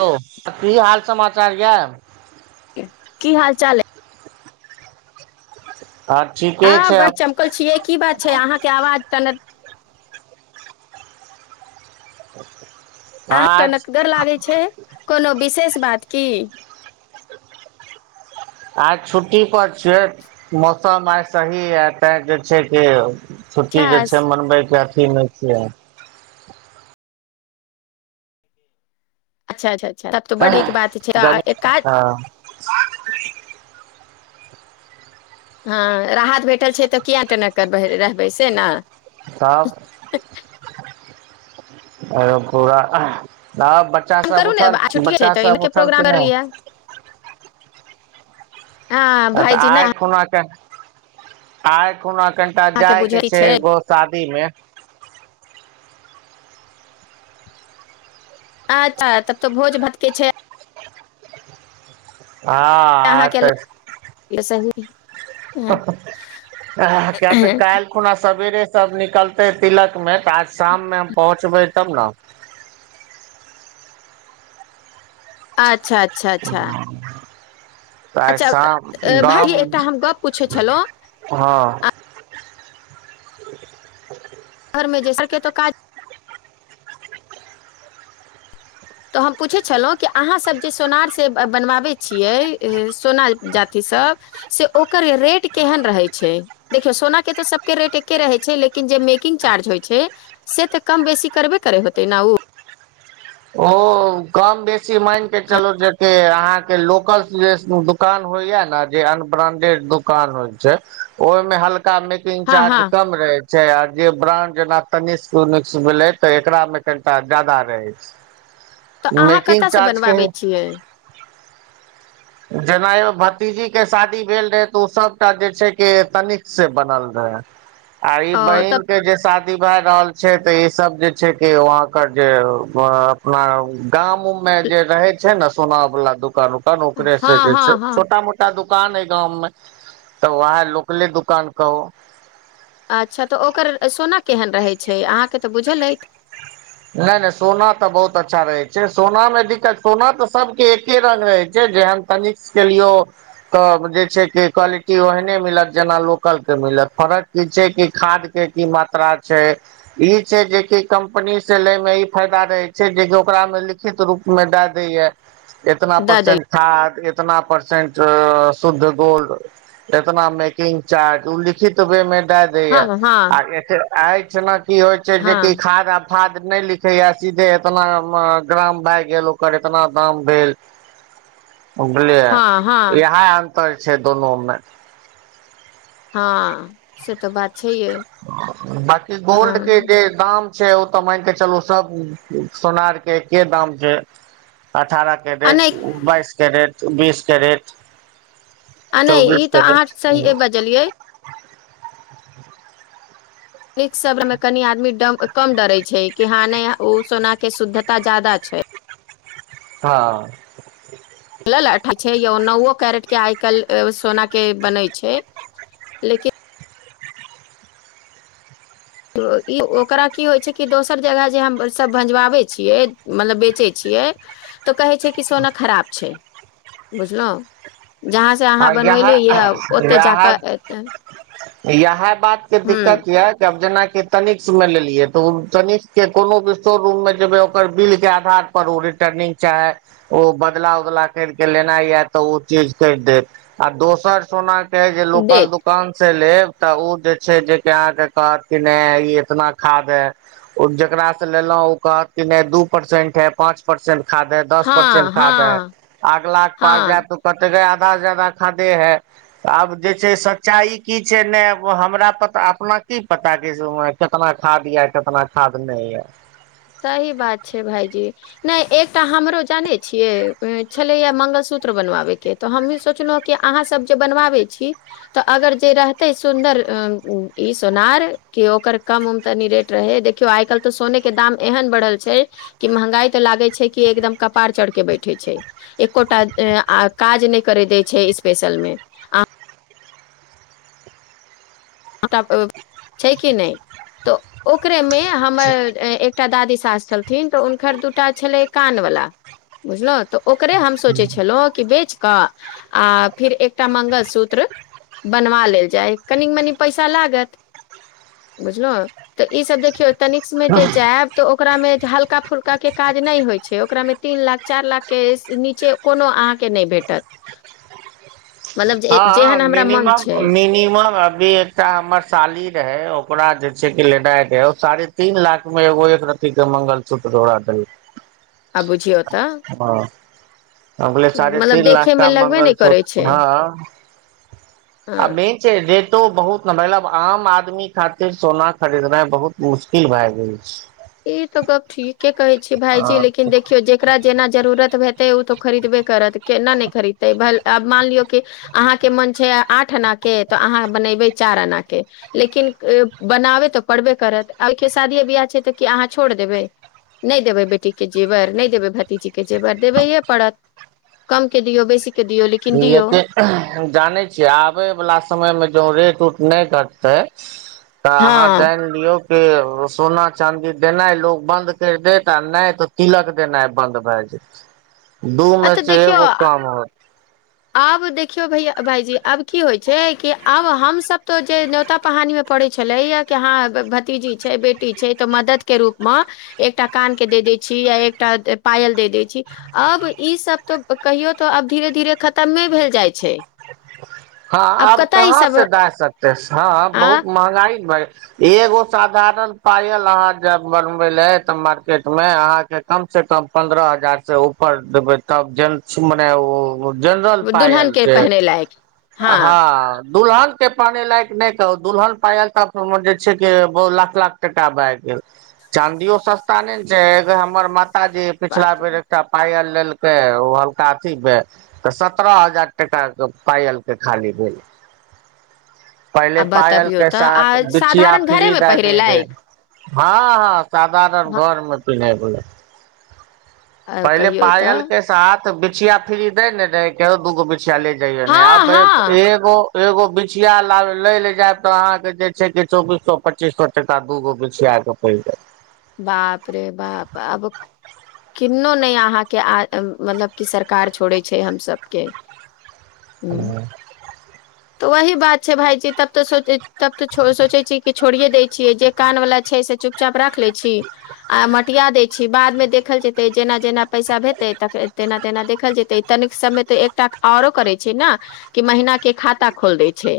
तो की हाल समाचार यऽ की हाल चाल है। हँ ठीके हँ, छै बड् चमकल छियै की बात छै अहाँ के आवाज तन [unintelligible] आह आज टनकगर लागै छै, कोनो विशेष बात की आज छुट्टी पर छै, मौसम आज सही ह ते जे छै कैय छुट्टी अच्छा ज छै मनबै्य कर टी में छीय। अच्छा अच्छा। त तऽ बड़ बात छै, त गर्मी एक काज हँ हँ, राहत भेटल छै तऽ किया टनकक्कर रहबै से न। तब एकदम पूरा अह तब बच्चा काम सब करू ने उठल, आ छुट्टी छै बच्चा तऽ सब इम्हरके उठल प्रोग्राम के कर नहि। लिअ हँ तऽ भाईजी आइ नहि खुना क आइ कोना कनटा अहाँके जाय के बुझै छै एगो शादी मे। अच्छा, तब तऽ भोज भतके छै। हँ आ अहाँके त ल- [unintelligible] क्या तऽ काल् खुना सवेरे सब निकलते ह तिलक में आज शाम मे हम पहुँचबे तब न अच्छा अच्छ [unintelligible] त आज अच्छा साम बाम भाईजी एकटा हम गप पूछै छलहुँ हँ [unintelligible] शहरमे ज सके तऽ काज तऽ हम पूछै छलहुँ कि अहाँ सभ जे सोनार सँ बनबाबै छियै सोना जाति सभ से ओकर रेट केहन रहै छै, देखियौ सोना के तऽ सभ के रेट एके रहै छै, लेकिन जे मेकिंग चार्ज होइत छै से तऽ कम बेसी करबे करै होतै न ऊ। ओ कम बेसी सी मान के चलू जे अहाँ लोकल जे दुकान होइया न, जे अनब्रां्डेड दुकान होइ छै ओहिमे हल्का ा मेकिंग हँ हँ चार्ज कम रहै छै आ जे ब्रां्ड जेना तनिष यूनिक्स भेलै तऽ एकरा मे कनिटा जादा रहै छै। तऽ अहाँ मेकिंग कता सँ चार्ज के बनवाबै छियै। जेना एो भतीजी के शादी भेल रहै तऽ ओ सभटा जे छै कि तनिकसँ बनल रहए। आर ई ओ बहिन तब के जे सा भए रहल छै तऽ ई सब जे छै कि वहाँ के जे अपना गाम उम मे जे रहय छै न सुोनार वाला दूकान उकान ओकर से हँ भेल हँ छै, हँ छोटा मोटा दु दकान हइ गाम मे तऽ उएह लोकले दुकान कहु। अच्छा तऽ ओकर सोना केहन रहै छै अहाँके तऽ बुझल अछि। नहि नहि सोना तऽ बहुत अच्छा रहैत छै सोना मे दिक्कत सोना तऽ सभके एके रङ्ग रहैत छै, जेहन तनिक के लियौ तऽ जे छै कि क्वालिटी ओहने मिलत जेना लोकल के मिलत, फर्क की छै कि खादके की मात्रा छै ई छै जेकि कम्पनी से ले मे ई फायदा रहै छै जेकि ओकरा मे लिखित रूप मे दए दैय केतना दऽ दै परसेंट खाद इतना परसेंट शुद्ध गोल्ड, इतना मेकिंग चार्ज ओ लिखित वे मे द दैय हँ हँ आखी ज आइ छल न की होइ छै जेकि हँ खाद आब खाद नहि लिखैए, सीधे एतना ग्राम भए गेल ओकर एतना दाम भेल। हँ बझलियै हँ इहाँ छै दोनो मे हँ, से तऽ बात छैहे बकी हँ गोल्ड के जे दाम छै ओ तऽ मानिक चलू सब सोनार के एके दाम छै। अठारह आ कैरेट, नहि बाइस कैरेट। बीस कैरेट। आ नहि चौबीस ई तऽ अहाँ कैरेट सही बजलियै। निक श्रमे कनि आदमी डम कम डरै छै कि हँ नहि ओ सोनाके शुद्धता जा्यदा छै। हँ। छैय नवो कैरेट के आइ काल्हि सोना के बनै छै लेकिन ई ओकरा की होइ छै कि दोसर जगह जे हमसभ भजवाबै छियै मतलब बेचै छियै तऽ कहै छै कि सोना खराब छै। बुझलो आ ओते यहह जाकऽ इएह बात के ह दिक्कत यऽब जेनाकि तनििकक मे लेलियै, त उ तनििकक के कोनो भी स्टोर रूम मे जेबे ओकर बिल के आधार पर ओ रिटर्निंग चाहे ओ बदला उदला कर के लेना य तऽ ओ चीज कर देत। आ दोसर सोना जे लोकल देत दुकान ल जे ई इतना खाद ह, जेकरा से लेल कहत दू परसेंट है पाच परसेंट खाद है, दस परसेंट हँ खाद है हँ अगला के पास जाय हँ त कते भ जा ा खादे है, आब जे छै सच्चाइ की छै नहि हमरा पता अपना की पता क कितना खाद या कितना खाद नहि यऽ सही बात छै भाायजी, नहि एकटा हमरो जानै छियै छलैया मंगलसूत्र बनवाबय के तऽ हमहीँ सोचलहुँ हँ कि अहाँ सभ जे बनबाबै छी तऽ अगर जे रहतै सुन्दर ई सोनार कि ओकर कम उम तनी रेट रहै देखियौ आइ काल्हि तऽ सोने के दाम एहन बढ़ल छै कि महँगाइ तऽ लागै छै कि एकदम कपार चढ़ि कऽ बैठै छै, एक्ोटा काज नहि करय दै छै स्पेशल मे आ छै कि नहि तऽ ओकरे मे हमर अ एक। एकटा दादी सास छलथिन तऽ हुनकर दूटा छलै कान वला बुझलहु। तऽ ओकरे हम सोचै छलहुँ कि बेच क। आ फिर एकटा मंगलसूत्र बनवा लेल जाय कनि मनी- पइसा लगत बुझलो, त ईसब देखियो - तनिक मे जे जायब तऽ ओकरामे हल्का फुल्का के काज नहि होइ छै ओकरामे- तीन लाख चार लाख के नीचे कोनो अहाँके नहि भेटत- मतलब जे हां जेहन हमरा मन मिनिमम छै मिनिमम - अभी एकटा हमर साली रहै, ओकरा जे छै कि लेनाइके ओ साढ़े तीन लाख मे एगो एक रथी के मंगलसूत्र दड़ा देलक- आ बुझियौ तऽ। अगले साढ़े मतलब तीन लाख देखे मे क लगबे नहि करै मङंगलसूत्र छै हँ। आ हँ मेन छै। रेटो बहुत न मतलब आम आदमी खातिर सोना खरीदनाइ बहुत मुश्किल भए गेल छै। ई तऽ गप ठीके कहै छी भायजी हँ लेकिन देखियौ जेकरा जेना जरूुरत भेल - त ओ तो खरीदबे करत। केना नहि खरीदत है भल- आब मान लियौ कि, अहाँके मन छै आठ आना के तऽ अहाँ बनेबै चार आना के, लेकिन बनाबे तऽ पड़बे करत आबियओ शादिये बियाह छै तऽ- की अहाँ छोड़ देबै, नहि देबै बेटी के जेवर नहि देबै भतीजी के जेवर देबैे पड़त कम के दियौ बेसी- के दियौ लेकिन दियौ लेकिन जानै छियै आबे वालला समय मे जो रेट उट। नई पडतै। तऽ हँ अहाँ जान लियौ। के सोना चाँदी देनाइ लोको बन्द करि देत आ नहि तऽ तिलक देनाइ बन्द भए जेयत। दू आ मे तऽ से एगो देखियौ काम होत। आब देखियौ भैया भाईजी आब की होइत छै कि आब हमसभ तऽ जे न्योता पहानीमे पड़ैत छलैया कि हँ भतीजी छै बेटी छै तऽ मदद के रूपमे एकटा कान के दे दै छी या एकटा पायल दे दै छी। अब। ई सब तो कहियो तो आब धीरे- धीरे खतमे भेल जाइ छै। हँ आब कतऽ ई कहाँ सब से दए सकते हँ आ बहुत महँंगाई बैढ। एगो साधारण पायल अहाँ जब बनवे ले तब मार्केट में अहाँ के कम से कम पं्रह हजार से ऊपर देबे तब जेंस मने ओ। ओ जनरल पाइ दुल्हन आयल के छै। पहिरे लायक हँ। दुलहन के पहने लायक नहि कहू दुलन पायल त जे छै बहु लाख लाख टका भए गेल चाँदियो सस्ता ने ने छै हमर म। जे पिछला बाप बेर रे एकटा पायल। हलका अथी मे त सत्रह हजार टका के पायल। त खाली भेल। पहिले आ पायल बतबियौ के तऽ आ साथ बिछिया साधारण घरे फ्री मे दए पहिरे दै रहै लायक हँ हँ साधारण घरमे पिन्हैे। पहिले कहियौ पायल तऽ के साथ बिछया। बिछिया फिरि देै ने दूगो। चे जाइय ने आ हँ भ हँ एगो। एगो बिछिआ ल लै लए जायब तऽ अहाँके जे छै चौबीस सए पच्चीस सए टका दूगो बिछिआके पड़ जायत। बाप रे बाप आब किन्नो नहि अहाँके मतलब कि सरकार छोड़ै छै हम सभके। हं। तऽ वही बात छै भायजी तब तऽ तब तऽ सोचै छी कि छोड़िये दै छियै जे कान वाला छै से चुपचाप राख ले छी आ मटिया दै छी बादमे देखल जेतै जेना- जेना पैसा भेतै त तेना -तेना देखल जेते तनिक समय तऽ एकटा आओरो करै छै ने कि महिना के ख। त खोल देै छै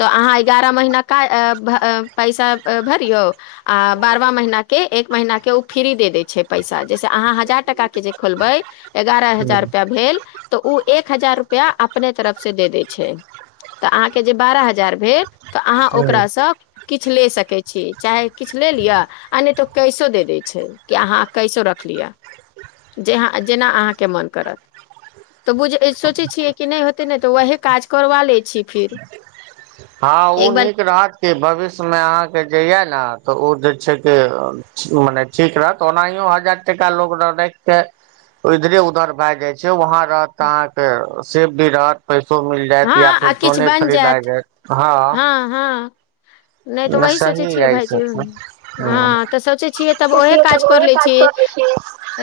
तऽ अहाँ एगारह महिना क पैसा भरियौ आ बारव महिना के एक महिना के ओ फ्री दे दै छै पैसा जैसे अहाँ हजार टका के जे खोलबै त। एगारह हजार रुपआ भेल तऽ ओ एक। हजार रुपआ अपने तरफ से दे दै छै। तऽ अहाँके जे बारह हजार भेल। तऽ अहाँ ओकरा सँ की। किछु ले सकै छी चाहे किछु ले लिअ आ नहि तऽ ओ कैसो देऽ दै छै कि अहाँ कैसो रख लिअ जेहाँ जेना अहाँके मोन करत। तऽ बुझ सोचै छियै कि नई हो। तै नै वहे काज करवा ल लै छीयै फिर हां ओ एक बार नीक रहत की भविष्यमे अहाँके जेहया न तऽ ओ जे छै जे मने ठीक रहत ओनेहियौ हजार टका लोग र राख के इधरे उधर भाए जाय छै वहां रहत त अहाँके सेफडीरहत पै सो मिल जायत या फेर सोने खरीदाए जायत। हँ हां हां नै तऽ नहि वही सोचै सही य छियै ई भायजी सब तऽ हां ह तऽ सोचै छियै तब ओहे ठीके सब काज कर ओहे ल छी करै छियै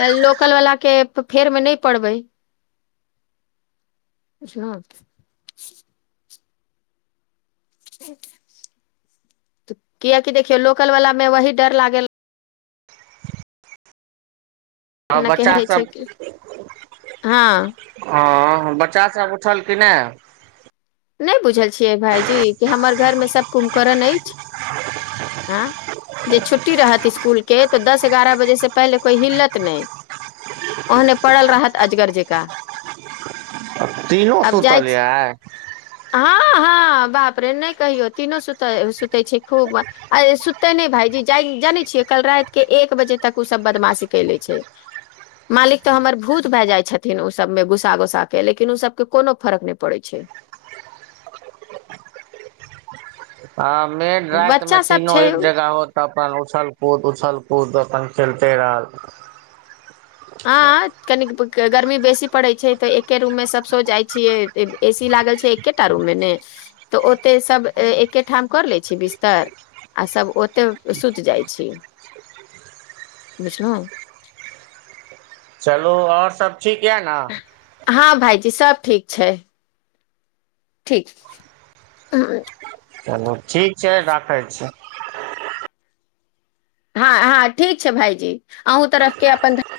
अ लोकल वाला के तऽ फेर मे नै पड़बै, ध्यान से। [inaudible] किया कि देखियौ लोकल वला में वही डर लागल हां ने बच्चा केहन होइ सब छै कि हँ हां बच्चा सब उठल की नै। नै बुझल छिये भायजी की हमर घर में सब कुंभकर्ण ए। हां जे छुट्टी रहत स्कूल के तऽ दस एगारा बजे से पहिले कोइ हिलत नै ओहने पड़ल रहत अजगर जका। तीनो सुतल यऽ आय। हां -हां बाप रे नै कहियो तीनो सुतए सुते छै। खूब ए सुत ते नै भायजी जाए जाने छियै कल रात के एक बजे तक ओ सब बदमाशी कैले छै मालिक तऽ हमर भूत भए जाइ छथिन ओ सबमे गोसा गोसा के लेकिन उ सबके कोनो फरक नै पड़ै छै। आ मे रातमे बच्चा सब तीनो छै एक जगह हो तब अपन उछल कूद उछल कूद अपन खेलते रहत हां कनिक पक ग गरमी बेसी पड़े छै तऽ एकै रूम मे सब सौ जाइ छियै ऐब ए सी लागल छै एकेटा रूममे नै तऽ ओेते सब एकेठाम कर लै छीयै बिस्तर आ सब ओते सुत जाए छीयै, बुझलो। चलू और सब ठीक यऽ नै। जी सब ठीक छै। ठीक हां। चलू ठीक छै, राखै छीयै। हां हां ठीक छै भायजी अहूँ तरफके अपन ध